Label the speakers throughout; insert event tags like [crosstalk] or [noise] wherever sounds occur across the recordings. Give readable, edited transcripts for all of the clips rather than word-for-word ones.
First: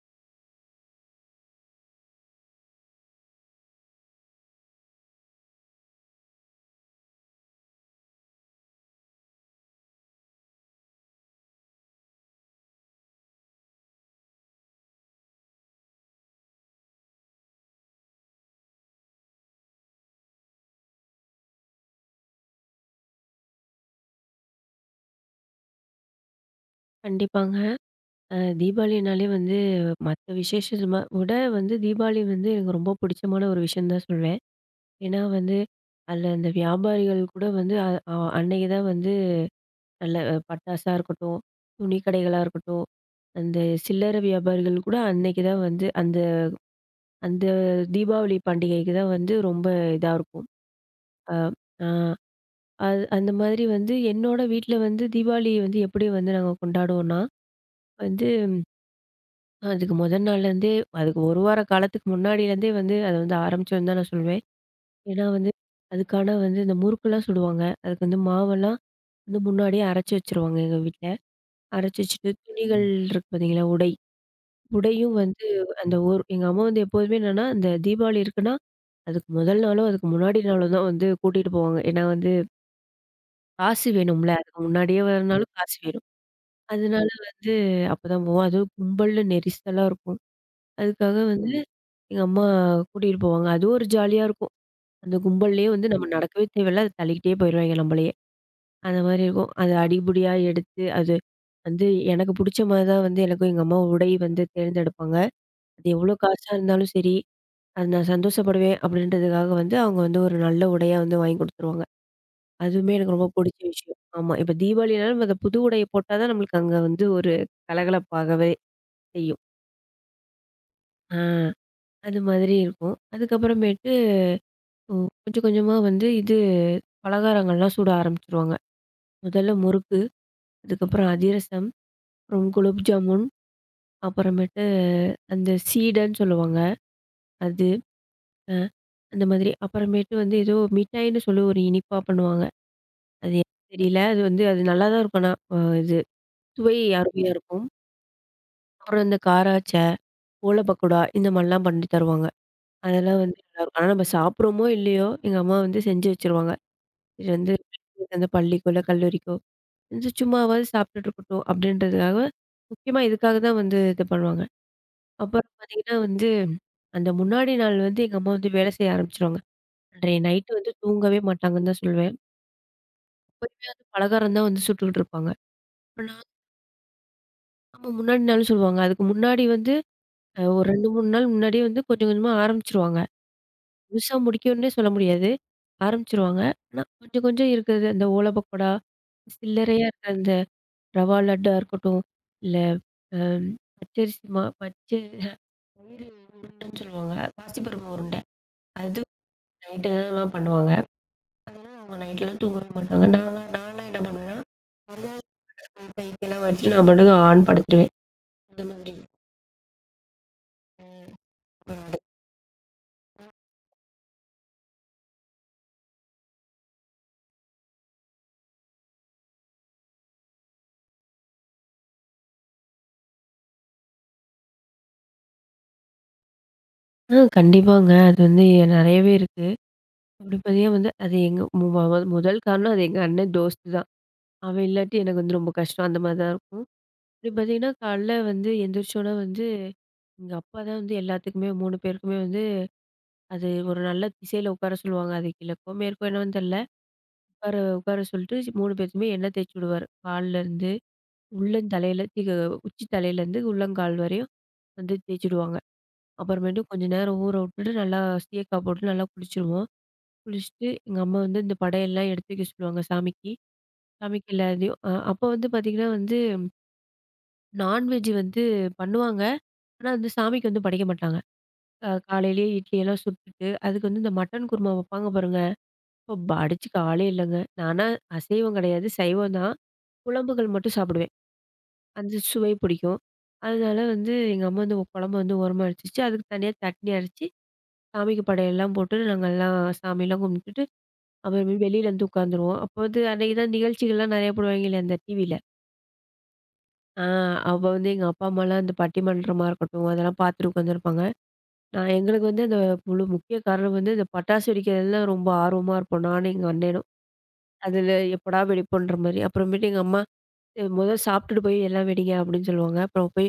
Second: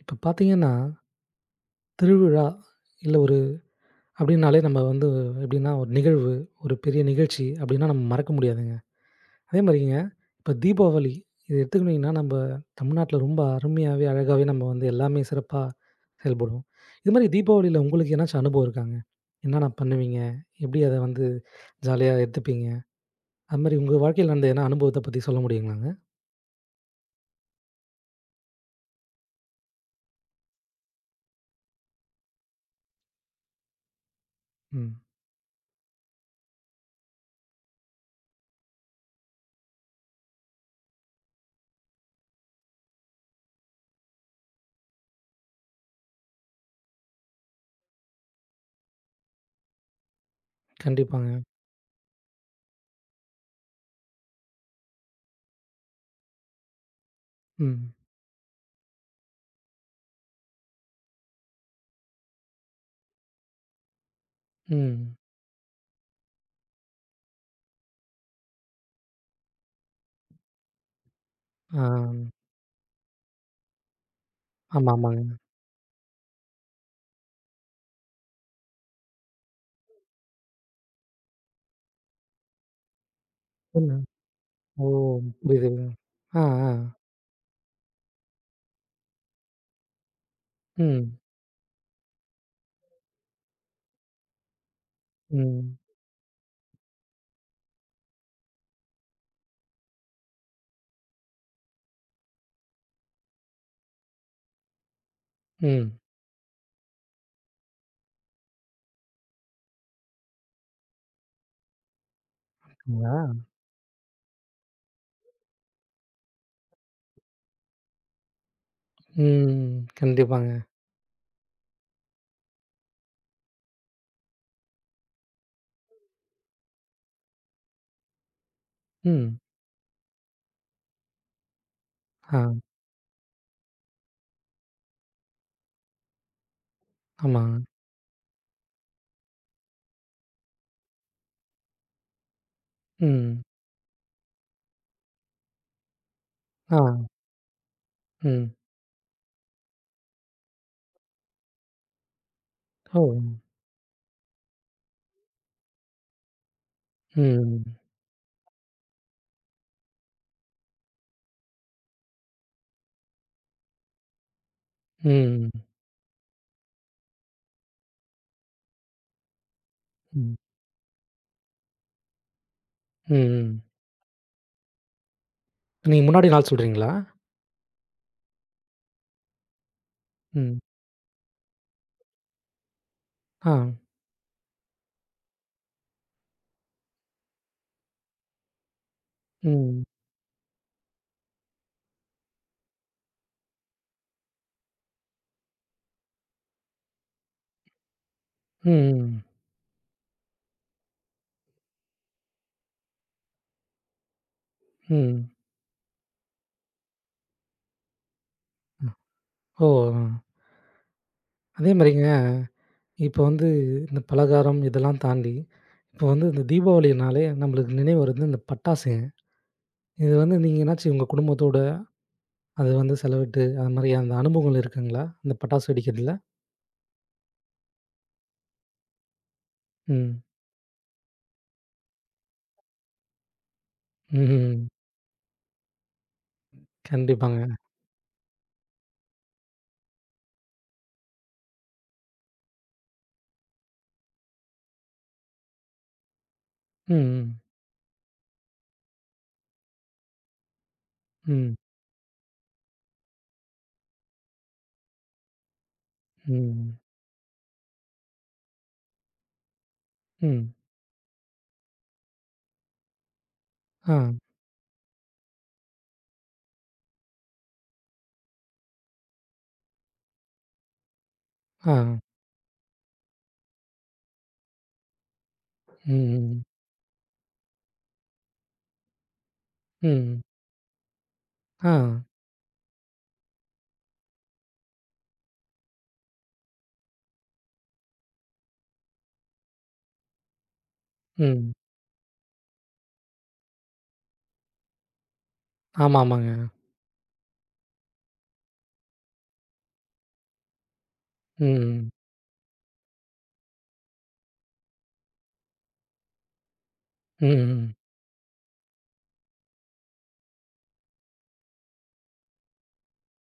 Speaker 1: இப்போ பார்த்தீங்கன்னா, திருவிழா இல்ல ஒரு அப்டின்னாலே நம்ம வந்து எப்டின்னா, ஒரு நிகழ்வு, ஒரு பெரிய நிகழ்ச்சி அப்டின்னா நம்ம மறக்க முடியாதுங்க. அதே மாரிங்க, இப்போ தீபாவளி இது எடுத்துக்கிட்டீங்கன்னா, நம்ப தமிழ்நாட்ல ரொம்ப அருமையாவே, அழகாவே நம்ம வந்து எல்லாமே சிறப்பா செயல்படுவோம். இது மாரி தீபாவளில உங்களுக்கு எதனாச்சும் அனுபவம் இருக்காங்க? என்னென்ன பண்ணுவீங்க? எப்டி அத வந்து ஜாலியா எடுத்துப்பீங்க? அது மாரி உங்க வாழ்க்கையில நடந்த எதனா அனுபவத்த பத்தி சொல்ல முடியுங்களாங்க?
Speaker 2: கண்டிப்பாங்க. தீபாவளினாலே வந்து மத்த விசேஷமா விட வந்து தீபாவளி வந்து எனக்கு ரொம்ப பிடிச்சமான ஒரு விஷயம்னு தான் சொல்வேன்.
Speaker 1: ம்.
Speaker 2: ஏன்னா வந்து அதில அந்த வியாபாரிகள் கூட வந்து அ அ அன்னைக்கு தான் வந்து நல்ல பட்டாசா இருக்கட்டும், துணி கடைகளா இருக்கட்டும், அந்த சில்லறை வியாபாரிகள் கூட அன்னைக்கு தான் வந்து அந்த அந்த தீபாவளி பண்டிகைக்கு தான் வந்து ரொம்ப இதா இருக்கும். அ
Speaker 1: கண்டிப்பாங்க.
Speaker 2: ஆ அது அந்த மாதிரி வந்து என்னோட வீட்ல வந்து தீபாவளி வந்து எப்படி வந்து நாங்க கொண்டாடுவோம்னா,
Speaker 1: ம்.
Speaker 2: வந்து அதுக்கு முதல் நாள்லேருந்தே அதுக்கு ஒரு வார காலத்துக்கு முன்னாடிலேருந்தே வந்து அத வந்து ஆரம்பிச்சோன்னு தான் நான் சொல்வேன்.
Speaker 1: ம்.
Speaker 2: ஏன்னா வந்து அதுக்கான வந்து இந்த முறுக்குலாம் சுடுவாங்க. அதுக்கு வந்து மாவெல்லாம் வந்து முன்னாடியே அரைச்சு வச்சுருவாங்க எங்க வீட்ல.
Speaker 1: ஆ.
Speaker 2: அரைச்சு வச்சுட்டு துணிகள் இருக்கு பார்த்தீங்களா, உடை.
Speaker 1: ஆமா,
Speaker 2: உடையும்
Speaker 1: ஆமாங்க.
Speaker 2: வந்து அந்த ஒரு எங்க அம்மா வந்து எப்போதுமே என்னன்னா, இந்த தீபாவளி இருக்குன்னா, அதுக்கு முதல் நாளோ, அதுக்கு முன்னாடி நாளோ தான் வந்து கூட்டிட்டு போவாங்க. ஏன்னா வந்து காசு வேணும்ல. அதுக்கு
Speaker 1: ஓ!
Speaker 2: முன்னாடியே வரனாலும் காசு
Speaker 1: புரியுதுங்க.
Speaker 2: வேணும்.
Speaker 1: ஆ, ஆ.
Speaker 2: அதனால வந்து அப்பதான் போவோம். அதுவும் கும்பல்னு நெரிசலா இருக்கும். அதுக்காக
Speaker 1: ம்,
Speaker 2: வந்து எங்க அம்மா கூட்டிட்டு போவாங்க. அதுவும் ஒரு ஜாலியா இருக்கும். அந்த கும்பல்லயே
Speaker 1: ம்,
Speaker 2: வந்து நம்ம நடக்கவே தேவையில்ல. அது தள்ளிக்கிட்டே போயிருவாய்ங்க நம்மளயே. அந்த மாரி இருக்கும். அது அடிபுடியா எடுத்து, அது வந்து எனக்கு புடிச்ச மாரி தான் வந்து எனக்கும் எங்க அம்மாவும் உடை வந்து தேர்ந்தெடுப்பாங்க. அது
Speaker 1: ம்.
Speaker 2: எவ்வளோ காசா இருந்தாலும் சரி, அது நான் சந்தோஷப்படுவேன் அப்படின்றதுக்காக வந்து அவங்க வந்து ஒரு நல்ல உடையா வந்து வாங்கி குடுத்துருவாங்க. அதுவுமே எனக்கு
Speaker 1: அப்படிங்களா?
Speaker 2: ரொம்ப புடிச்ச விஷயம். ஆமா. இப்ப தீபாவளினாலும் நம்ம அந்த புது உடைய போட்டா தான் நம்மளுக்கு அங்க வந்து ஒரு கலகலப்பாகவே செய்யும்.
Speaker 1: ம். கண்டிப்பாங்க.
Speaker 2: ஆ அது மாதிரி இருக்கும். அதுக்கப்புறமேட்டு ஓ! கொஞ்சம் கொஞ்சமா வந்து இது பலகாரங்கள்லாம் சுட ஆரம்பிச்சுருவாங்க.
Speaker 1: ம்.
Speaker 2: முதல்ல முறுக்கு, அதுக்கப்புறம் அதிரசம்,
Speaker 1: ஆ,
Speaker 2: அப்புறம் குலோப் ஜாமுன், அப்புறமேட்டு அந்த சீடன்னு சொல்லுவாங்க.
Speaker 1: ஆமா.
Speaker 2: அது, அ அந்த மாதிரி. அப்புறமேட்டு வந்து ஏதோ மிட்டாய்ன்னு சொல்லி ஒரு இனிப்பா பண்ணுவாங்க. அது
Speaker 1: ம்.
Speaker 2: என்னன்னு தெரியல. அது வந்து அது நல்லா தான் இருக்கும் ஆனா. இது சுவை
Speaker 1: ஆ,
Speaker 2: அருமையா இருக்கும்.
Speaker 1: ம்.
Speaker 2: அப்புறம் இந்த காராச்ச, ஓல பக்கோடா இந்த மாரிலாம் பண்ணி தருவாங்க.
Speaker 1: ஓ!
Speaker 2: அதெல்லாம் வந்து நல்லாருக்கும். ஆனா நம்ம சாப்பிடுறோமோ இல்லையோ, எங்க அம்மா வந்து செஞ்சு வச்சுருவாங்க. இது வந்து
Speaker 1: ம்,
Speaker 2: வந்து பள்ளிக்கோ, இல்ல கல்லூரிக்கோ இது சும்மாவாவது சாப்பிட்டுட்டு இருக்கட்டும் அப்படின்றதுக்காக, முக்கியமா இதுக்காக தான் வந்து இது பண்ணுவாங்க. அப்புறம்
Speaker 1: ம்,
Speaker 2: பார்த்தீங்கன்னா வந்து, அந்த முன்னாடி நாள் வந்து எங்க அம்மா வந்து வேலை செய்ய ஆரம்பிச்சுருவாங்க. அன்றைய
Speaker 1: ம்,
Speaker 2: நைட்டு வந்து தூங்கவே மாட்டாங்கன்னு தான் சொல்லுவேன்.
Speaker 1: ம்.
Speaker 2: எப்பயுமே வந்து பலகாரம் தான் வந்து சுட்டுக்கிட்டு இருப்பாங்க. அப்ப
Speaker 1: நீங்க
Speaker 2: நான்
Speaker 1: முன்னாடி நாள் சொல்றீங்களா?
Speaker 2: ஆமா முன்னாடி நாளும் சொல்லுவாங்க. அதுக்கு முன்னாடி வந்து
Speaker 1: ம்.
Speaker 2: ஒரு 2, 3 நாள் முன்னாடியே வந்து கொஞ்சம் கொஞ்சமா ஆரம்பிச்சுருவாங்க.
Speaker 1: ஆ.
Speaker 2: முழுசா முடிக்கணும்னே சொல்ல முடியாது. ஆரம்பிச்சுருவாங்க. ஆனா கொஞ்சம் கொஞ்சம் இருக்கிறது அந்த ஓலை பக்கோடா,
Speaker 1: ம்,
Speaker 2: சில்லறையா இருக்கிற அந்த ரவா லட்டா இருக்கட்டும், இல்ல அ பச்சரிசி மா பச்சை பயிறு உருண்டைன்னு சொல்லுவாங்க. பாசிப்பருப்பு உருண்டை. அது
Speaker 1: ம்,
Speaker 2: நைட்டு தான் பண்ணுவாங்க. அதெல்லாம் அவங்க நைட்லாம் தூங்கவே மாட்டாங்க. நான்லாம் நான்லாம் என்ன பண்ணுவேன்னா,
Speaker 1: ம்.
Speaker 2: வெங்காயத்த கைக்கெல்லாம் வச்சு நான் பாட்டுக்கு ஆன் படுத்துருவேன். அந்த மாதிரி.
Speaker 1: ஓ! ஆ.
Speaker 2: அஹ்
Speaker 1: அதே
Speaker 2: ஒரு ஆடு.
Speaker 1: மாரிங்க, இப்போ வந்து இந்த பலகாரம் இதெல்லாம் தாண்டி, இப்போ வந்து இந்த தீபாவளினாலே நம்மளுக்கு நினைவு வருது இந்த பட்டாசுங்க. இது வந்து நீங்க என்னாச்சு உங்க குடும்பத்தோட அது வந்து செலவிட்டு, அது மாரி அந்த அனுபவங்கள் இருக்குங்களா? இந்த பட்டாசு வெடிக்கிறதுல?
Speaker 2: கண்டிப்பாங்க. அது வந்து நெறையவே இருக்கு.
Speaker 1: ம்.
Speaker 2: அப்படி பாத்தீங்கன்னா வந்து அது எங்க மு ம முதல் காரணம் அது எங்க அண்ணன் தோஸ்து தான்.
Speaker 1: ம்ஹ்ம்.
Speaker 2: அவன் இல்லாட்டி எனக்கு வந்து ரொம்ப கஷ்டம். அந்த மாரி தான் இருக்கும். இப்படி
Speaker 1: கண்டிப்பாங்க.
Speaker 2: பாத்தீங்கன்னா, காலைல வந்து எந்திரிச்சோன வந்து எங்க அப்பா தான் வந்து எல்லாத்துக்குமே 3 பேருக்குமே வந்து அது ஒரு நல்ல திசையில உட்கார சொல்லுவாங்க. அது கிழக்கோ, மேற்கோ என்னன்னு தெரியல.
Speaker 1: ம், ம்.
Speaker 2: உட்கார உட்கார சொல்லிட்டு 3 பேத்துக்குமே எண்ணெய் தேய்ச்சு விடுவாரு. கால்லருந்து
Speaker 1: ம்,
Speaker 2: உள்ளந்தலையில திக உச்சி தலையிலேருந்து உள்ளங்கால் வரையும் வந்து தேய்ச்சுடுவாங்க. அப்புறமேட்டு
Speaker 1: ம்,
Speaker 2: கொஞ்ச நேரம் ஊற விட்டுட்டு நல்லா சீயக்காய் போட்டு நல்லா குளிச்சுருவோம்.
Speaker 1: ம்.
Speaker 2: குளிச்சுட்டு எங்க அம்மா வந்து இந்த படையெல்லாம் எடுத்து வைக்க சொல்லுவாங்க சாமிக்கு.
Speaker 1: ஆ,
Speaker 2: சாமிக்கு எல்லாத்தையும் அப்போ வந்து பார்த்தீங்கன்னா வந்து நான்வெஜ் வந்து பண்ணுவாங்க. ஆனா வந்து சாமிக்கு வந்து படைக்க மாட்டாங்க.
Speaker 1: ஆ.
Speaker 2: காலையிலேயே இட்லியெல்லாம் சுட்டுட்டு, அதுக்கு வந்து இந்த மட்டன் குருமா வைப்பாங்க பாருங்க.
Speaker 1: ம்,
Speaker 2: அப்ப
Speaker 1: ம்,
Speaker 2: அடிச்சுக்க ஆளே இல்லங்க. நானா அசைவம் கிடையாது, சைவம் தான்.
Speaker 1: ம்.
Speaker 2: குழம்புகள் மட்டும் சாப்பிடுவேன்.
Speaker 1: ஆ.
Speaker 2: அந்த சுவை பிடிக்கும். அதனால வந்து எங்க அம்மா வந்து குழம்பு வந்து ஓரமா எடுத்து வச்சு, அதுக்கு தனியா சட்னி அரைச்சு, சாமிக்கு படையல்லாம் போட்டு நாங்க எல்லாம் சாமியெல்லாம் கும்பிட்டுட்டு,
Speaker 1: ம்.
Speaker 2: அப்புறமே வெளியில வந்து உட்காந்துருவோம். அப்போ வந்து அன்னைக்கு தான் நிகழ்ச்சிகள்லாம் நிறையா போடுவாங்கல்ல அந்த டிவியில.
Speaker 1: ஆமா, ஆமாங்க.
Speaker 2: ஆ அப்ப வந்து எங்க அப்பா, அம்மாலாம் அந்த பட்டிமன்றமா இருக்கட்டும், அதெல்லாம் பார்த்துட்டு உட்காந்துருப்பாங்க.
Speaker 1: ம்,
Speaker 2: நான் எங்களுக்கு வந்து அந்த முழு முக்கிய காரணம் வந்து இந்த பட்டாசு வெடிக்கிறதுல ரொம்ப ஆர்வமா இருப்போம். நானும் எங்க அண்ணனும்.
Speaker 1: ம்.
Speaker 2: அதுல எப்படா வெடிப்போன்ற மாரி. அப்புறமேட்டு எங்க அம்மா "மொத சாப்பிட்டுட்டு போய் எல்லாம் வெடிங்க" அப்படின்னு சொல்லுவாங்க. அப்புறம் போய்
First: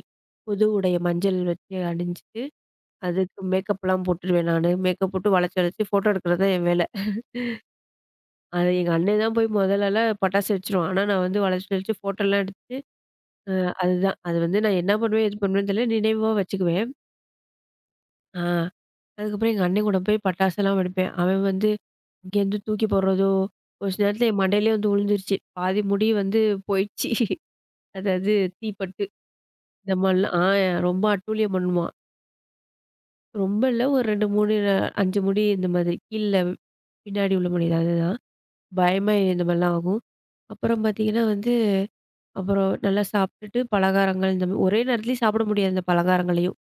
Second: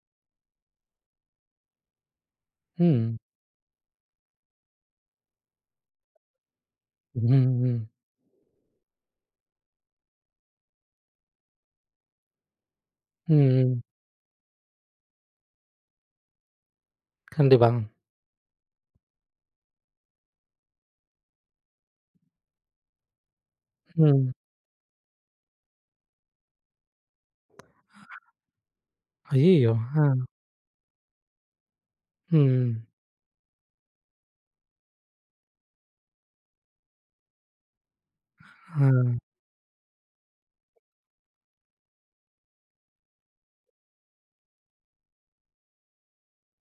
Speaker 2: புது உடைய மஞ்சள் வச்சு அணிஞ்சுட்டு,
Speaker 1: ம்,
Speaker 2: அதுக்கு மேக்கப்லாம் எல்லாம் போட்டுருவேன் நானு. மேக்கப் போட்டு வளைச்சு வளைச்சு ஃபோட்டோ எடுக்கிறது தான் என் வேலை.
Speaker 1: ம்,
Speaker 2: அது எங்க அண்ணன் தான் போய் முதலலாம் பட்டாசு வெடிச்சுருவான். ஆனா நான் வந்து வளைச்சு வளைச்சு ஃபோட்டோலாம் எடுத்து
Speaker 1: ம்.
Speaker 2: அதுதான். அது வந்து நான் என்ன பண்ணுவேன், எது பண்ணுவேன்னு தெரியல. நினைவா வச்சுக்குவேன்.
Speaker 1: கண்டிப்பா.
Speaker 2: ஆ. அதுக்கப்புறம் எங்க அண்ணன் கூட போய் பட்டாசுலாம் வெடிப்பேன். அவன் வந்து இங்கேருந்து தூக்கி போடுறதோ, ஒரு சில நேரத்துல
Speaker 1: ம்.
Speaker 2: என் மண்டையிலயே வந்து விழுந்துருச்சு. பாதி முடி வந்து போயிடுச்சு. [laughs] அதாவது தீப்பட்டு
Speaker 1: ஐயய்யோ!
Speaker 2: இந்த
Speaker 1: ஆ.
Speaker 2: மாரிலாம். ரொம்ப அட்டூழியம் பண்ணுவான்.
Speaker 1: ம்.
Speaker 2: ரொம்ப இல்ல ஒரு 2, 3, 5 முடி இந்த மாதிரி. கீழ பின்னாடி உள்ள முடி தான் அதுதான்.
Speaker 1: ஆ.
Speaker 2: பயமா இந்த மாரிலாம் ஆகும். அப்புறம் பார்த்தீங்கன்னா வந்து, அப்புறம் நல்லா சாப்பிட்டுட்டு பலகாரங்கள் இந்த மாதிரி ஒரே நேரத்துலயும் சாப்பிட முடியாது அந்த பலகாரங்களையும்.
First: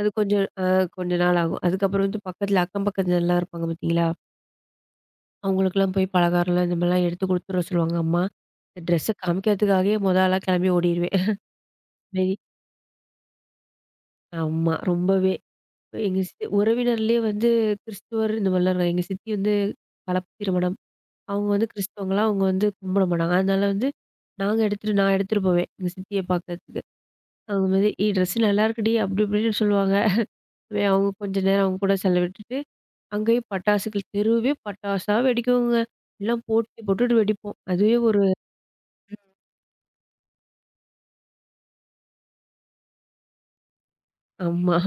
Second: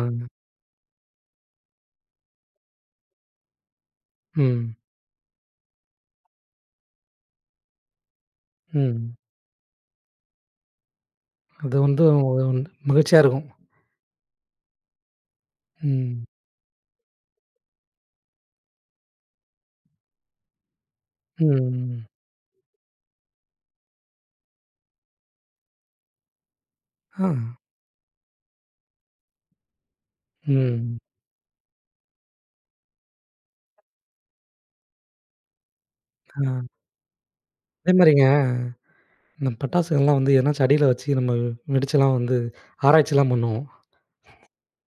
Speaker 2: அது கொஞ்சம் கொஞ்ச நாள் ஆகும். அதுக்கப்புறம் வந்து பக்கத்துல அக்கம் பக்கத்துலலாம் இருப்பாங்க பார்த்தீங்களா?
Speaker 1: ம்,
Speaker 2: அவங்களுக்கெல்லாம் போய் பலகாரம்லாம் இந்த மாதிரிலாம் எடுத்து குடுத்துட சொல்லுவாங்க அம்மா. இந்த ட்ரெஸ்ஸ
Speaker 1: ம்.
Speaker 2: காமிக்கிறதுக்காகவே மொத ஆளா கிளம்பி ஓடிருவேன். [laughs]
Speaker 1: அது வந்து
Speaker 2: மேரி
Speaker 1: மகிழ்ச்சியா இருக்கும்.
Speaker 2: ஆமா. ரொம்பவே. எங்க
Speaker 1: ம்,
Speaker 2: சித்தி உறவினர்லயே வந்து கிறிஸ்துவர் இந்த மாதிரிலாம் இருக்காங்க. எங்க சித்தி வந்து கலப்பு திருமணம். அவங்க வந்து
Speaker 1: ம்.
Speaker 2: கிறிஸ்தவங்களா அவங்க வந்து கும்பிட மாட்டாங்க. அதனால வந்து நாங்க எடுத்துட்டு நான் எடுத்துட்டு போவேன். எங்க சித்திய பார்க்கறதுக்கு.
Speaker 1: ஆ.
Speaker 2: அவங்க மாரி "ஏய் ட்ரெஸ் நல்லாருக்குடி" அப்படி இப்படின்னு சொல்லுவாங்க.
Speaker 1: ம்.
Speaker 2: அவங்க கொஞ்ச நேரம் அவங்க கூட செலவிட்டுட்டு, அங்கேயே பட்டாசுகள் தெருவே பட்டாசா வெடிக்குங்க. எல்லாம்
Speaker 1: ஆ.
Speaker 2: போட்டி போட்டுட்டு வெடிப்போம்.
Speaker 1: அதே
Speaker 2: அதுவே ஒரு
Speaker 1: மாரிங்க, இந்த பட்டாசுகள்லாம் வந்து எதனாச்சும் அடியில வச்சு நம்ம வெடிச்சுலாம் வந்து ஆராய்ச்சிலாம் பண்ணுவோம்.
Speaker 2: ஆமா.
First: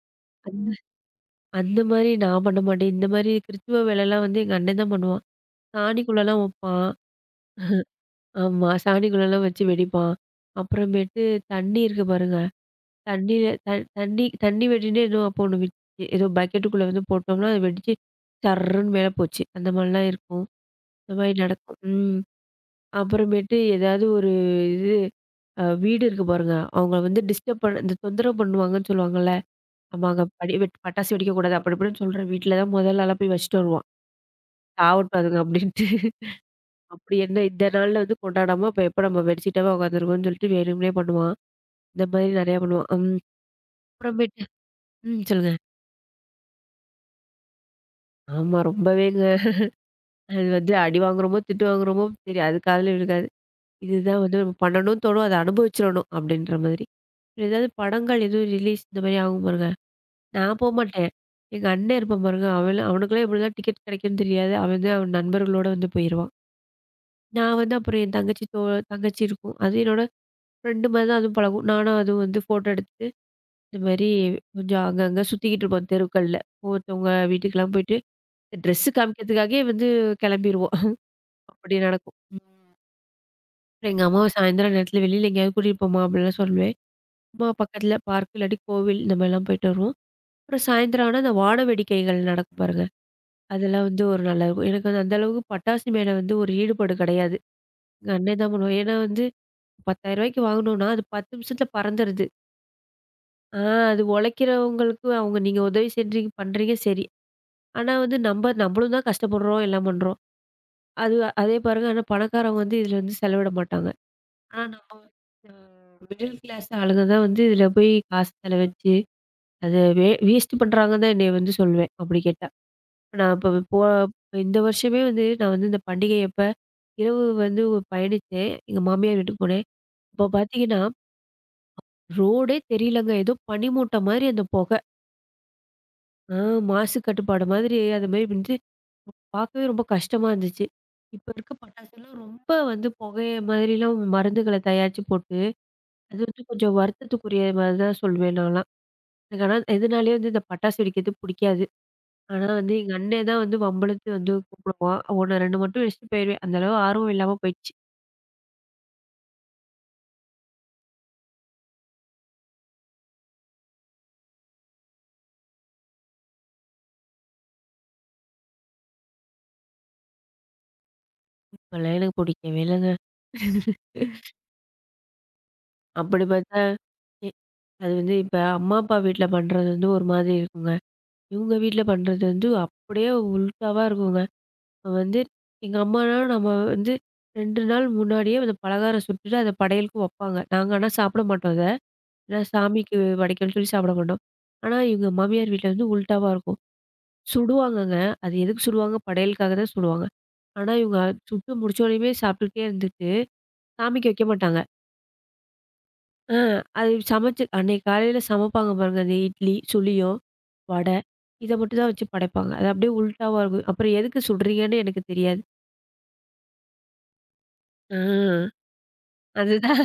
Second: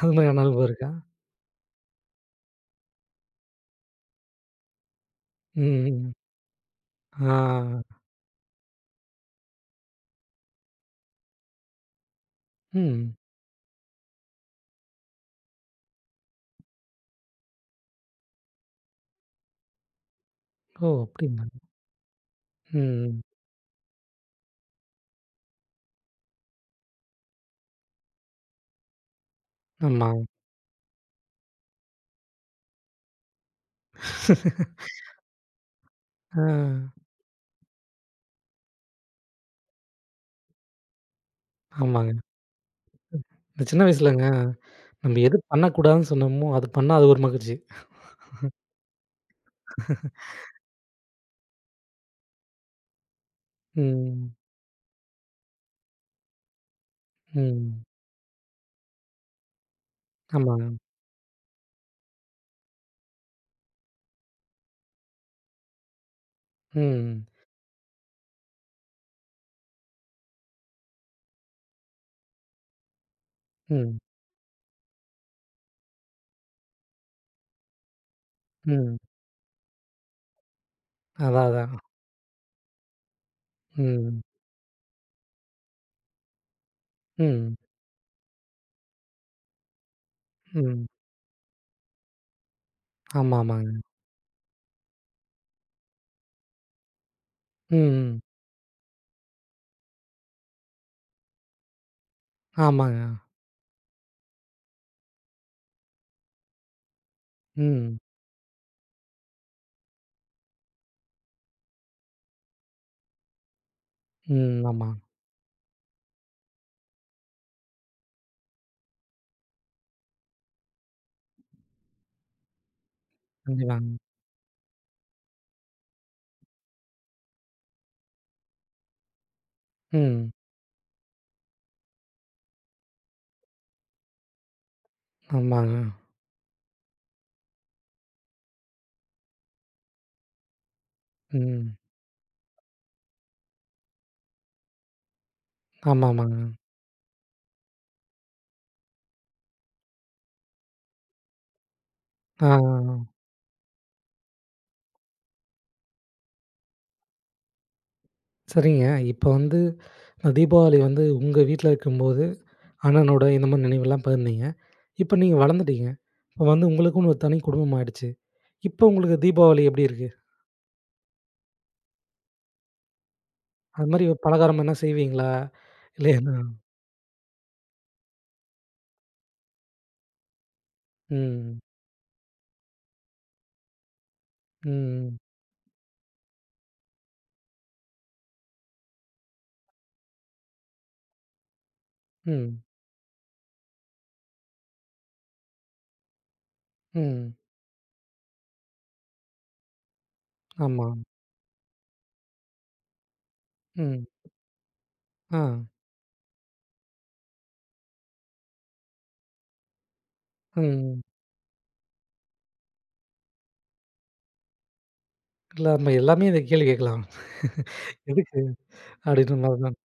Speaker 1: அது மாரி எதனா அனுபவம்
Speaker 2: அந்த
Speaker 1: இருக்கா?
Speaker 2: அந்த மாரி நான் பண்ண மாட்டேன். இந்த மாரி கிறிஸ்துவ வேலைலாம் வந்து எங்க அண்ணன் தான் பண்ணுவான்.
Speaker 1: ம், ம்.
Speaker 2: சாணிக்குள்ளலாம் வைப்பான்.
Speaker 1: ஆ.
Speaker 2: ஆமா. சாணிக்குள்ளலாம் வச்சு வெடிப்பான். அப்புறமேட்டு தண்ணி இருக்கு பாருங்க.
Speaker 1: ம்.
Speaker 2: தண்ணியில த தண்ணி தண்ணி வெடின்னு ஏதோ அப்போ ஒண்ணு வித்துச்சு. ஏதோ பக்கெட்டுக்குள்ள வந்து போட்டோம்னா, அது வெடிச்சு சர்ருன்னு மேல போச்சு. அந்த மாரிலாம் இருக்கும்.
Speaker 1: ஓ!
Speaker 2: இந்த மாரி
Speaker 1: அப்டிங்களா?
Speaker 2: நடக்கும். ம்.
Speaker 1: ம்.
Speaker 2: அப்புறமேட்டு ஏதாவது ஒரு இது வீடு இருக்கு பாருங்க. அவங்க வந்து டிஸ்டர்ப் பண்ண இந்த தொந்தரவு பண்ணுவாங்கன்னு சொல்லுவாங்கல்ல. நம்ம
Speaker 1: ஆமா.
Speaker 2: அங்க படி வெட் பட்டாசு வெடிக்கக்கூடாது. அப்படி இப்படின்னு சொல்ற வீட்ல தான் முதல் ஆளா போய் வச்சுட்டு வருவோம். சாவட்டும் அதுங்க அப்படின்ட்டு.
Speaker 1: ஆ.
Speaker 2: அப்படி என்ன இந்த நாள்ல வந்து கொண்டாடாம, அப்ப எப்ப நம்ம வெடிச்சிட்டாவா உட்காந்துருக்கோம்னு சொல்லிட்டு வேணும்னே பண்ணுவான். இந்த
Speaker 1: ஆமாங்க.
Speaker 2: மாதிரி நெறைய பண்ணுவான். ம்.
Speaker 1: இந்த சின்ன வயசுலங்க
Speaker 2: அப்புறமேட்டு
Speaker 1: நம்ம
Speaker 2: ம்.
Speaker 1: எது
Speaker 2: சொல்லுங்க.
Speaker 1: பண்ணக்கூடாதுன்னு சொன்னோமோ, அது பண்ணா அது ஒரு மகிழ்ச்சி.
Speaker 2: ஆமா ரொம்பவேங்க. அது வந்து அடி வாங்குறோமோ, திட்டு வாங்குறோமோ சரி அது காதுல விழுகாது. இதுதான்
Speaker 1: ம்.
Speaker 2: வந்து நம்ம பண்ணணும்னு தோணும். அத அனுபவிச்சிரணும் அப்படின்ற மாதிரி. ஏதாவது
Speaker 1: ம்.
Speaker 2: படங்கள் எதுவும் ரிலீஸ் இந்த மாதிரி ஆகும் பாருங்க. நான்
Speaker 1: ஆமாங்க.
Speaker 2: போமாட்டேன். எங்க அண்ணன் இருப்பான் பாருங்க. அவன் அவனுக்கெல்லாம் எப்படிலாம் டிக்கெட் கிடைக்கும்னு தெரியாது. அவன் வந்து அவன் நண்பர்களோட வந்து போயிருவான்.
Speaker 1: ம்.
Speaker 2: நான் வந்து அப்புறம் என் தங்கச்சி இருக்கும். அது என்னோட ஃப்ரெண்டு மாரி தான் அதுவும் பழகும். நானும் அதுவும் வந்து ஃபோட்டோ எடுத்துட்டு, இந்த
Speaker 1: ம்.
Speaker 2: மாரி கொஞ்சம் அங்கங்க சுத்திக்கிட்டு இருப்போம் தெருக்கள்ல. ஒவ்வொருத்தவங்க வீட்டுக்கெல்லாம் போயிட்டு, ட்ரெஸ்ஸு
Speaker 1: ம்.
Speaker 2: காமிக்கிறதுக்காகவே வந்து கெளம்பிருவோம். [laughs]
Speaker 1: அதான்,
Speaker 2: அப்படி
Speaker 1: அதான்.
Speaker 2: நடக்கும். ம். எங்க
Speaker 1: ம்.
Speaker 2: அம்மாவ சாயந்தரம் நேரத்தில வெளியில எங்கேயாவது கூட்டிட்டு போமா அப்படிலாம் சொல்லுவேன். அம்மா
Speaker 1: ம்.
Speaker 2: பக்கத்தில பார்க் இல்லாட்டி கோவில் இந்த மாரிலாம் போயிட்டு வருவோம். அப்புறம்
Speaker 1: ம்.
Speaker 2: சாயந்தரம் ஆனா இந்த வான வேடிக்கைகள் நடக்கும் பாருங்க.
Speaker 1: ஆமா, ஆமாங்க.
Speaker 2: அதெல்லாம் வந்து ஒரு நல்லாருக்கும். எனக்கு வந்து அந்த அளவுக்கு பட்டாசு மேல வந்து ஒரு ஈடுபாடு கெடையாது.
Speaker 1: ம்.
Speaker 2: எங்க
Speaker 1: ம்.
Speaker 2: அண்ணன் தான் பண்ணுவான். ஏன்னா வந்து ரூ. 10,000க்கு வாங்குனோம்னா, அது 10 நிமிஷத்தில பறந்துருது.
Speaker 1: ஆமாங்க.
Speaker 2: ஆ அது உழைக்கிறவங்களுக்கு அவங்க நீங்க உதவி செஞ்சீங்க பண்றீங்க சரி. ஆனா
Speaker 1: ம்.
Speaker 2: வந்து நம்மளும் தான் கஷ்டப்படுறோம், எல்லாம் பண்றோம். அது அதே பாருங்க ஆனா பணக்காரவங்க வந்து இதுல வந்து செலவிட மாட்டாங்க.
Speaker 1: ம்.
Speaker 2: ஆனா
Speaker 1: ஆமா.
Speaker 2: நம்ம அ மிடில் கிளாஸ் ஆளுங்க தான் வந்து இதுல போய் காசு செலவச்சு, அத வேஸ்ட் பண்றாங்கன்னு தான் என்னைய வந்து சொல்லுவேன், அப்படி கேட்டா. நான் இப்ப போ
Speaker 1: கண்டிப்பாங்க.
Speaker 2: இந்த வருஷமே வந்து நான் வந்து இந்த பண்டிகை அப்ப இரவு வந்து பயணிச்சேன். எங்க மாமியார் வீட்டுக்கு போனேன். அப்ப
Speaker 1: ம்.
Speaker 2: பார்த்தீங்கன்னா, ரோடே தெரியலங்க. ஏதோ பனிமூட்டம் மாரி அந்த
Speaker 1: ஆமாங்க.
Speaker 2: ஆ மாசு கட்டுப்பாடு மாதிரி அது மாரி வந்து பார்க்கவே ரொம்ப கஷ்டமா இருந்துச்சு. இப்ப இருக்க
Speaker 1: ம்.
Speaker 2: பட்டாசுலாம் ரொம்ப வந்து புகை மாதிரிலாம் மருந்துகள தயாரிச்சு போட்டு,
Speaker 1: ஆமா,
Speaker 2: அது
Speaker 1: ஆமாங்க.
Speaker 2: வந்து கொஞ்சம் வருத்தத்துக்குரிய மாரி தான் சொல்வேன் நான்லாம். எனக்கு ஆனா இதனாலேயே வந்து இந்த பட்டாசு வெடிக்கிறது புடிக்காது.
Speaker 1: ஆ,
Speaker 2: ஆனா வந்து எங்க அண்ணன் தான் வந்து வம்பிழுத்து வந்து கூப்பிடுவான். 1, 2 மட்டும் வெடிச்சுட்டு போயிருவேன். அந்த அளவு ஆர்வம் இல்லாம போயிடுச்சு.
Speaker 1: சரிங்க. இப்ப வந்து இந்த தீபாவளி வந்து உங்க வீட்ல இருக்கும்போது, அண்ணனோட இந்த மாரி நினைவெல்லாம் பகிர்ந்தீங்க. இப்ப நீங்க வளர்ந்துட்டீங்க. இப்ப வந்து உங்களுக்குன்னு ஒரு தனி குடும்பம் ஆயிடுச்சு. இப்ப உங்களுக்கு தீபாவளி எப்படி இருக்கு?
Speaker 2: இப்பலாம் எனக்கு பிடிக்கவே இல்லங்க.
Speaker 1: அது மாரி பலகாரம் எதுனா செய்வீங்களா? இல்ல
Speaker 2: அப்படி
Speaker 1: என்ன
Speaker 2: பார்த்தா எ அது வந்து இப்ப அம்மா, அப்பா வீட்ல பண்றது வந்து ஒரு மாதிரி இருக்குங்க. இவுங்க
Speaker 1: ம்,
Speaker 2: வீட்ல பண்றது வந்து அப்படியே உல்டாவா இருக்குங்க.
Speaker 1: ம்,
Speaker 2: வந்து எங்க அம்மானா நம்ம வந்து 2 நாள் முன்னாடியே அந்த பலகாரம் சுட்டுட்டு அத படையலுக்கு வப்பாங்க. நாங்க ஆனா சாப்பிட மாட்டோம் அத. ஏன்னா
Speaker 1: ம்,
Speaker 2: சாமிக்கு படைக்கணும்னு சொல்லி சாப்பிட மாட்டோம். ஆனா எங்க மாமியார் வீட்ல வந்து உல்டாவா இருக்கும்.
Speaker 1: ம்.
Speaker 2: சுடுவாங்கங்க. அது எதுக்கு சுடுவாங்க? படையலுக்காக தான் சுடுவாங்க. ஆனா
Speaker 1: ஆமா.
Speaker 2: இவங்க சுட்டு முடிச்சோனையுமே சாப்பிட்டுக்கிட்டே இருந்துட்டு,
Speaker 1: ம்.
Speaker 2: சாமிக்கு வைக்க மாட்டாங்க.
Speaker 1: ஆ.
Speaker 2: ஆ அது சமைச்சு அன்னைக்கு காலையில சமைப்பாங்க பாருங்க. அந்த இட்லி, சுழியம், வடை
Speaker 1: ம்.
Speaker 2: இத மட்டும் தான் வச்சு படைப்பாங்க. அது அப்படியே உல்டாவா இருக்கும். அப்புறம் எதுக்கு சுடுறீங்கன்னு எனக்கு தெரியாது.
Speaker 1: இல்ல நம்ம எல்லாமே இத கேள்வி கேட்கலாம். [laughs]
Speaker 2: ஆ
Speaker 1: எதுக்கு? அப்படின்ற
Speaker 2: அது
Speaker 1: மாரி தான்.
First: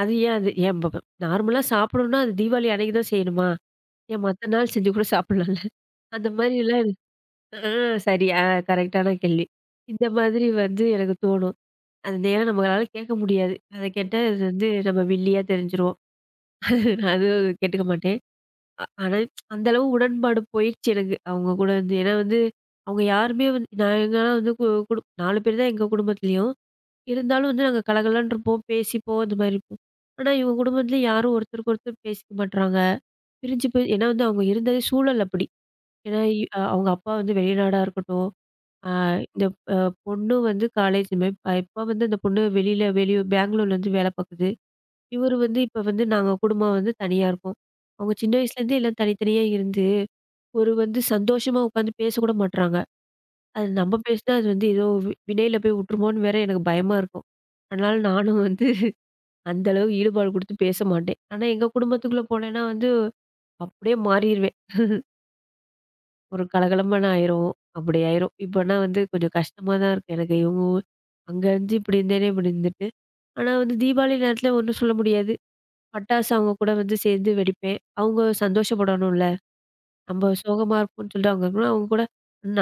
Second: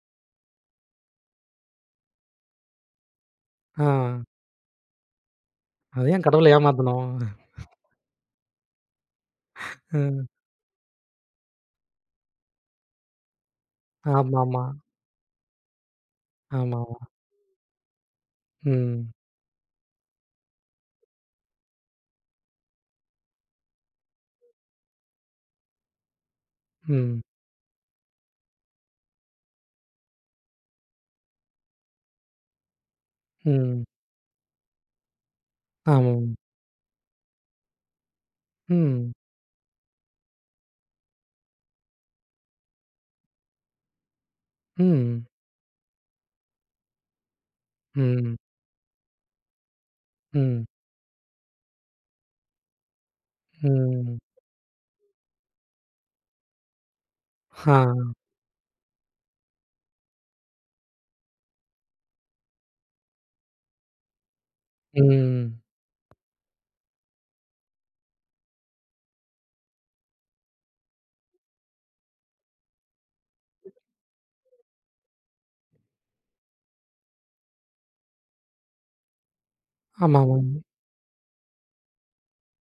Speaker 2: அது ஏன் அது ஏன் ப ப நார்மலா சாப்பிடணும்னா, அது தீபாவளி அன்னைக்கு தான் செய்யணுமா?
Speaker 1: ஆ.
Speaker 2: ஏன் மத்த நாள் செஞ்சு கூட சாப்பிடலாம்ல?
Speaker 1: அது ஏன்
Speaker 2: அந்த
Speaker 1: கடவுள
Speaker 2: மாதிரிலாம் எனக்கு
Speaker 1: ஏமாத்தணும்?
Speaker 2: ஆ சரி, கரெக்ட்டான கேள்வி. இந்த
Speaker 1: ம்.
Speaker 2: மாதிரி வந்து எனக்கு தோணும். அது நேரா நம்மளால கேட்க முடியாது. அத கேட்டா அது
Speaker 1: ஆமாமா.
Speaker 2: வந்து நம்ம வில்லியா தெரிஞ்சுருவோம்.
Speaker 1: ஆமா.
Speaker 2: [laughs]
Speaker 1: ஆமா
Speaker 2: நான் அதுவும் கேட்டுக்க மாட்டேன்.
Speaker 1: ம்.
Speaker 2: ஆனா அந்த அளவு உடன்பாடு போயிருச்சு எனக்கு, அவங்க கூட வந்து. ஏன்னா வந்து, அவங்க யாருமே வந்து நாங்கலாம் வந்து கு குடு 4 பேர் தான் எங்க குடும்பத்திலயும்.
Speaker 1: ம்.
Speaker 2: இருந்தாலும் வந்து நாங்க கலகலன்னு இருப்போம். பேசிப்போம். இந்த மாரி இருப்போம். ஆனா இவங்க குடும்பத்தில யாரும் ஒருத்தருக்கு ஒருத்தர் பேசிக்க மாட்றாங்க. பிரிஞ்சு
Speaker 1: ம்.
Speaker 2: போய் ஏன்னா வந்து அவங்க இருந்ததே சூழல் அப்படி. ஏன்னா
Speaker 1: ஆமாம்.
Speaker 2: இ அ அவங்க அப்பா வந்து வெளிநாடா இருக்கட்டும். அ
Speaker 1: ம்.
Speaker 2: இந்த அ பொண்ணு வந்து காலேஜ் இந்த மாரி இப்ப வந்து அந்த பொண்ணு வெளியில பெங்களூர்ல வந்து வேலை பாக்குது.
Speaker 1: ம்.
Speaker 2: இவரு வந்து இப்ப வந்து நாங்க குடும்பம் வந்து தனியா இருக்கோம். அவங்க சின்ன
Speaker 1: ம்.
Speaker 2: வயசுலேருந்தே எல்லாம் தனித்தனியா இருந்து,
Speaker 1: ம்.
Speaker 2: ஒரு வந்து சந்தோஷமா உட்காந்து பேசக்கூட மாட்றாங்க. அது நம்ம
Speaker 1: ம்.
Speaker 2: பேசினா அது வந்து ஏதோ வினையில போய் விட்டுருமோன்னு வேற எனக்கு பயமா இருக்கும். அதனால
Speaker 1: ஆ.
Speaker 2: நானும் வந்து அந்த அளவு ஈடுபாடு குடுத்து பேச மாட்டேன். ஆனா எங்க குடும்பத்துக்குள்ள போனேன்னா வந்து, அப்படியே மாறிருவேன்.
Speaker 1: ம்.
Speaker 2: ஒரு கலகலப்பான ஆயிரும். அப்படி ஆயிரும். இப்பன்னா வந்து கொஞ்சம் கஷ்டமா தான் இருக்கு எனக்கு. இவங்க அங்க இருந்து இப்படி இருந்தேனே இப்படி இருந்துட்டு. ஆனா வந்து தீபாவளி நேரத்துல ஒண்ணும் சொல்ல முடியாது. பட்டாசு அவங்க கூட வந்து சேர்ந்து வெடிப்பேன். அவங்க சந்தோஷப்படணும்ல. நம்ம
Speaker 1: ஆமாமாம்.
Speaker 2: சோகமா இருக்கோம்னு சொல்லிட்டு அவங்க இருக்கணும். அவங்க கூட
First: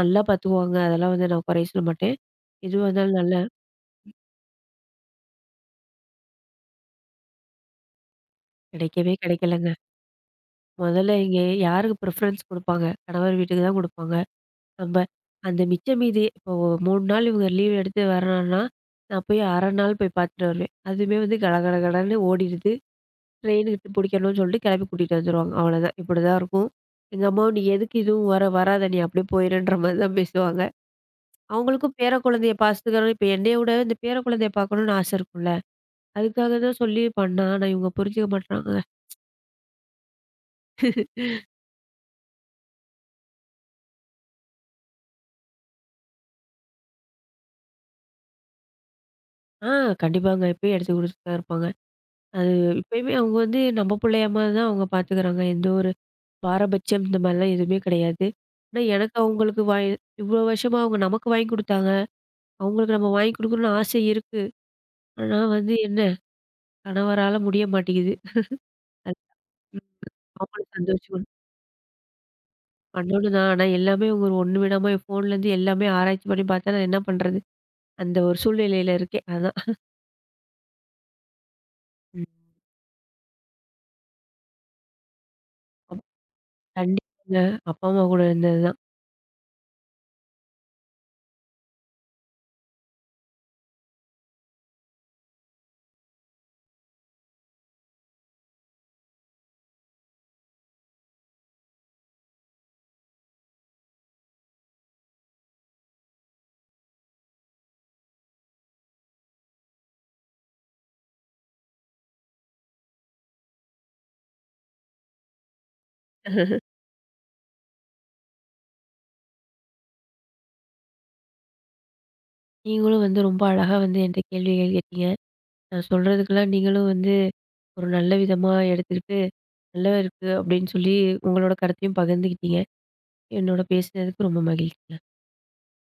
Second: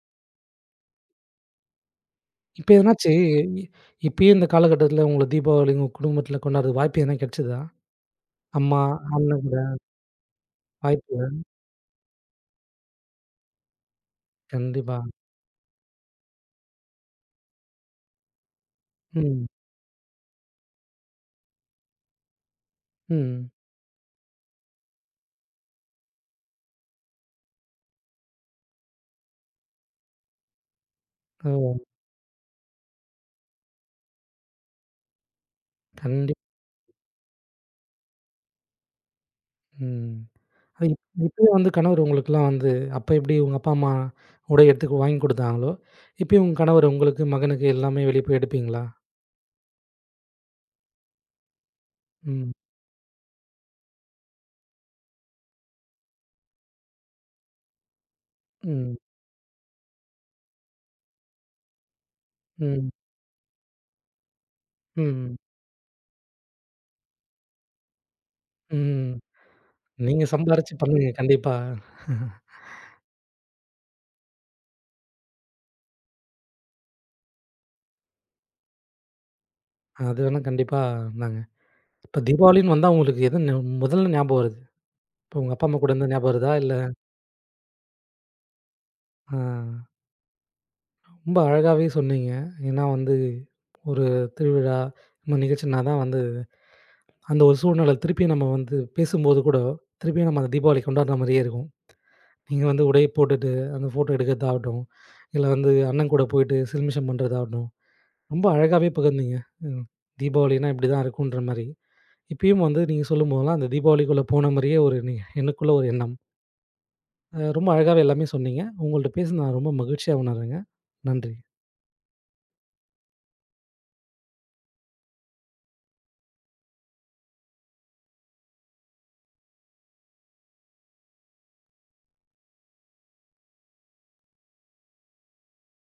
Speaker 2: நல்லா பார்த்துக்குவாங்க. அதெல்லாம் வந்து நான் குறை சொல்ல மாட்டேன்.
Speaker 1: இப்ப
Speaker 2: எதுவா
Speaker 1: எதனாச்சு
Speaker 2: இருந்தாலும் நல்லா
Speaker 1: இ இப்பயே இந்த காலகட்டத்தில உங்களுக்கு தீபாவளி உங்க குடும்பத்தில கொண்டாடுறதுக்கு வாய்ப்பு எதனா கிடைச்சதா? அம்மா,
Speaker 2: கிடைக்கவே
Speaker 1: அண்ணன் கூட
Speaker 2: கிடைக்கலங்க. முதல்ல
Speaker 1: வாய்ப்பு
Speaker 2: இங்க யாருக்கு ப்ரிஃபரன்ஸ் குடுப்பாங்க? கணவர் வீட்டுக்கு தான் குடுப்பாங்க. நம்ம
Speaker 1: கண்டிப்பா.
Speaker 2: அந்த மிச்ச மீதி இப்போ 3 நாள் இவங்க லீவ் எடுத்து வர்றான்னா, நான் போய்
Speaker 1: ம்.
Speaker 2: 1/2 நாள் போய் பார்த்துட்டு வருவேன். அதுவுமே வந்து கட கட கடன்னு ஓடிடுது.
Speaker 1: ம்.
Speaker 2: ட்ரெயினுக்கு பிடிக்கணும்னு சொல்லிட்டு கிளப்பி கூட்டிட்டு வந்துருவாங்க. அவ்வளோதான். இப்படிதான் இருக்கும். எங்க அம்மாவும், "நீ எதுக்கு இதுவும் வராத நீ அப்படியே போயிருன்ற" மாரி தான் பேசுவாங்க.
Speaker 1: ஓ!
Speaker 2: அவங்களுக்கும் பேர குழந்தைய பாத்துக்கணும் இப்ப என்னைய விட இந்த பேர குழந்தைய பார்க்கணும்னு ஆசை இருக்கும்ல.
Speaker 1: கண்டிப்
Speaker 2: அதுக்காக தான் சொல்லி பண்ணா, ஆனா இவங்க புரிஞ்சுக்க மாட்றாங்க.
Speaker 1: ம். அது இப்பயே வந்து கணவர் உங்களுக்குலாம் வந்து அப்ப எப்படி உங்க அப்பா, அம்மா உடை எடுத்து வாங்கி குடுத்தாங்களோ, இப்பயும் உங்க கணவர் உங்களுக்கு, மகனுக்கு எல்லாமே வெளிய போய் எடுப்பீங்களா?
Speaker 2: ஆ கண்டிப்பாங்க. இப்பயும் எடுத்து குடுத்துட்டு தான் இருப்பாங்க. அது
Speaker 1: ம்.
Speaker 2: இப்பயுமே அவங்க வந்து நம்ம பிள்ளைய மாரி தான் அவங்க பாத்துக்கிறாங்க. எந்த ஒரு பாரபட்சம் இந்த மாரிலாம் எதுவுமே கிடையாது. ஆனா
Speaker 1: ம்.
Speaker 2: எனக்கு அவங்களுக்கு இவ்வளோ வருஷமா அவங்க நமக்கு வாங்கி குடுத்தாங்க.
Speaker 1: ம்.
Speaker 2: அவங்களுக்கு நம்ம வாங்கி குடுக்கணும்னு ஆசை இருக்கு.
Speaker 1: ம்.
Speaker 2: ஆனா வந்து என்ன கணவரால முடிய மாட்டேங்குது.
Speaker 1: ம்.
Speaker 2: அது ம்.
Speaker 1: நீங்க
Speaker 2: அவங்களும்
Speaker 1: சம்பாரிச்சு பண்ணுங்க
Speaker 2: சந்தோஷமா
Speaker 1: கண்டிப்பா.
Speaker 2: பண்ணணும் தான். ஆனா எல்லாமே ஒரு ஒண்ணு விடாம என் ஃபோன்லேருந்து எல்லாமே ஆராய்ச்சி பண்ணி பார்த்தா நான் என்ன பண்றது? அந்த ஒரு சூழ்நிலையில இருக்கேன். அதான்.
Speaker 1: அது வேணா கண்டிப்பா நாங்க இப்ப
Speaker 2: ம்.
Speaker 1: தீபாவளின்னு வந்தா உங்களுக்கு எது ந முதல்ல ஞாபகம் வருது? இப்ப உங்க அப்பா, அம்மா கூட
Speaker 2: அப்
Speaker 1: இருந்தது ஞாபகம் வருதா? இல்ல
Speaker 2: கண்டிப்பாங்க. அப்பா, அம்மா கூட இருந்தது தான்.
Speaker 1: ஆ ரொம்ப அழகாவே சொன்னீங்க. ஏன்னா வந்து ஒரு திருவிழா, இந்த நிகழ்ச்சினா தான் வந்து அந்த ஒரு சூழ்நிலை திருப்பி நம்ம வந்து பேசும்போது கூட, திருப்பியும் நம்ம அந்த தீபாவளி கொண்டாடுற மாரியே இருக்கும். நீங்க வந்து உடைய போட்டுட்டு அந்த ஃபோட்டோ எடுக்கிறதாகட்டும், இல்ல வந்து அண்ணன் கூட போயிட்டு சில்மிஷம் பண்றதாகட்டும், ரொம்ப அழகாவே பகிர்ந்தீங்க. ம். தீபாவளினா இப்படிதான் இருக்குன்ற மாரி. இப்பயும் வந்து நீங்க சொல்லும்போதெல்லாம், அந்த தீபாவளிக்குள்ள போன மாரியே ஒரு நீங்க எனக்குள்ள ஒரு எண்ணம்.
Speaker 2: [laughs]
Speaker 1: ரொம்ப அழகாவே எல்லாமே சொன்னீங்க. உங்கள்ட்ட பேசினது நான் ரொம்ப மகிழ்ச்சியா உணர்றேங்க. நன்றி.
Speaker 2: நீங்களும் வந்து ரொம்ப அழகா வந்து என்ட்ட கேள்விகள் கேட்டீங்க. நான் சொல்றதுக்கெல்லாம் நீங்களும் வந்து ஒரு நல்ல விதமா எடுத்துக்கிட்டு, நல்லா இருக்கு அப்படின்னு சொல்லி உங்களோட கருத்தையும் பகிர்ந்துக்கிட்டீங்க. என்னோட பேசினதுக்கு ரொம்ப மகிழ்ச்சி.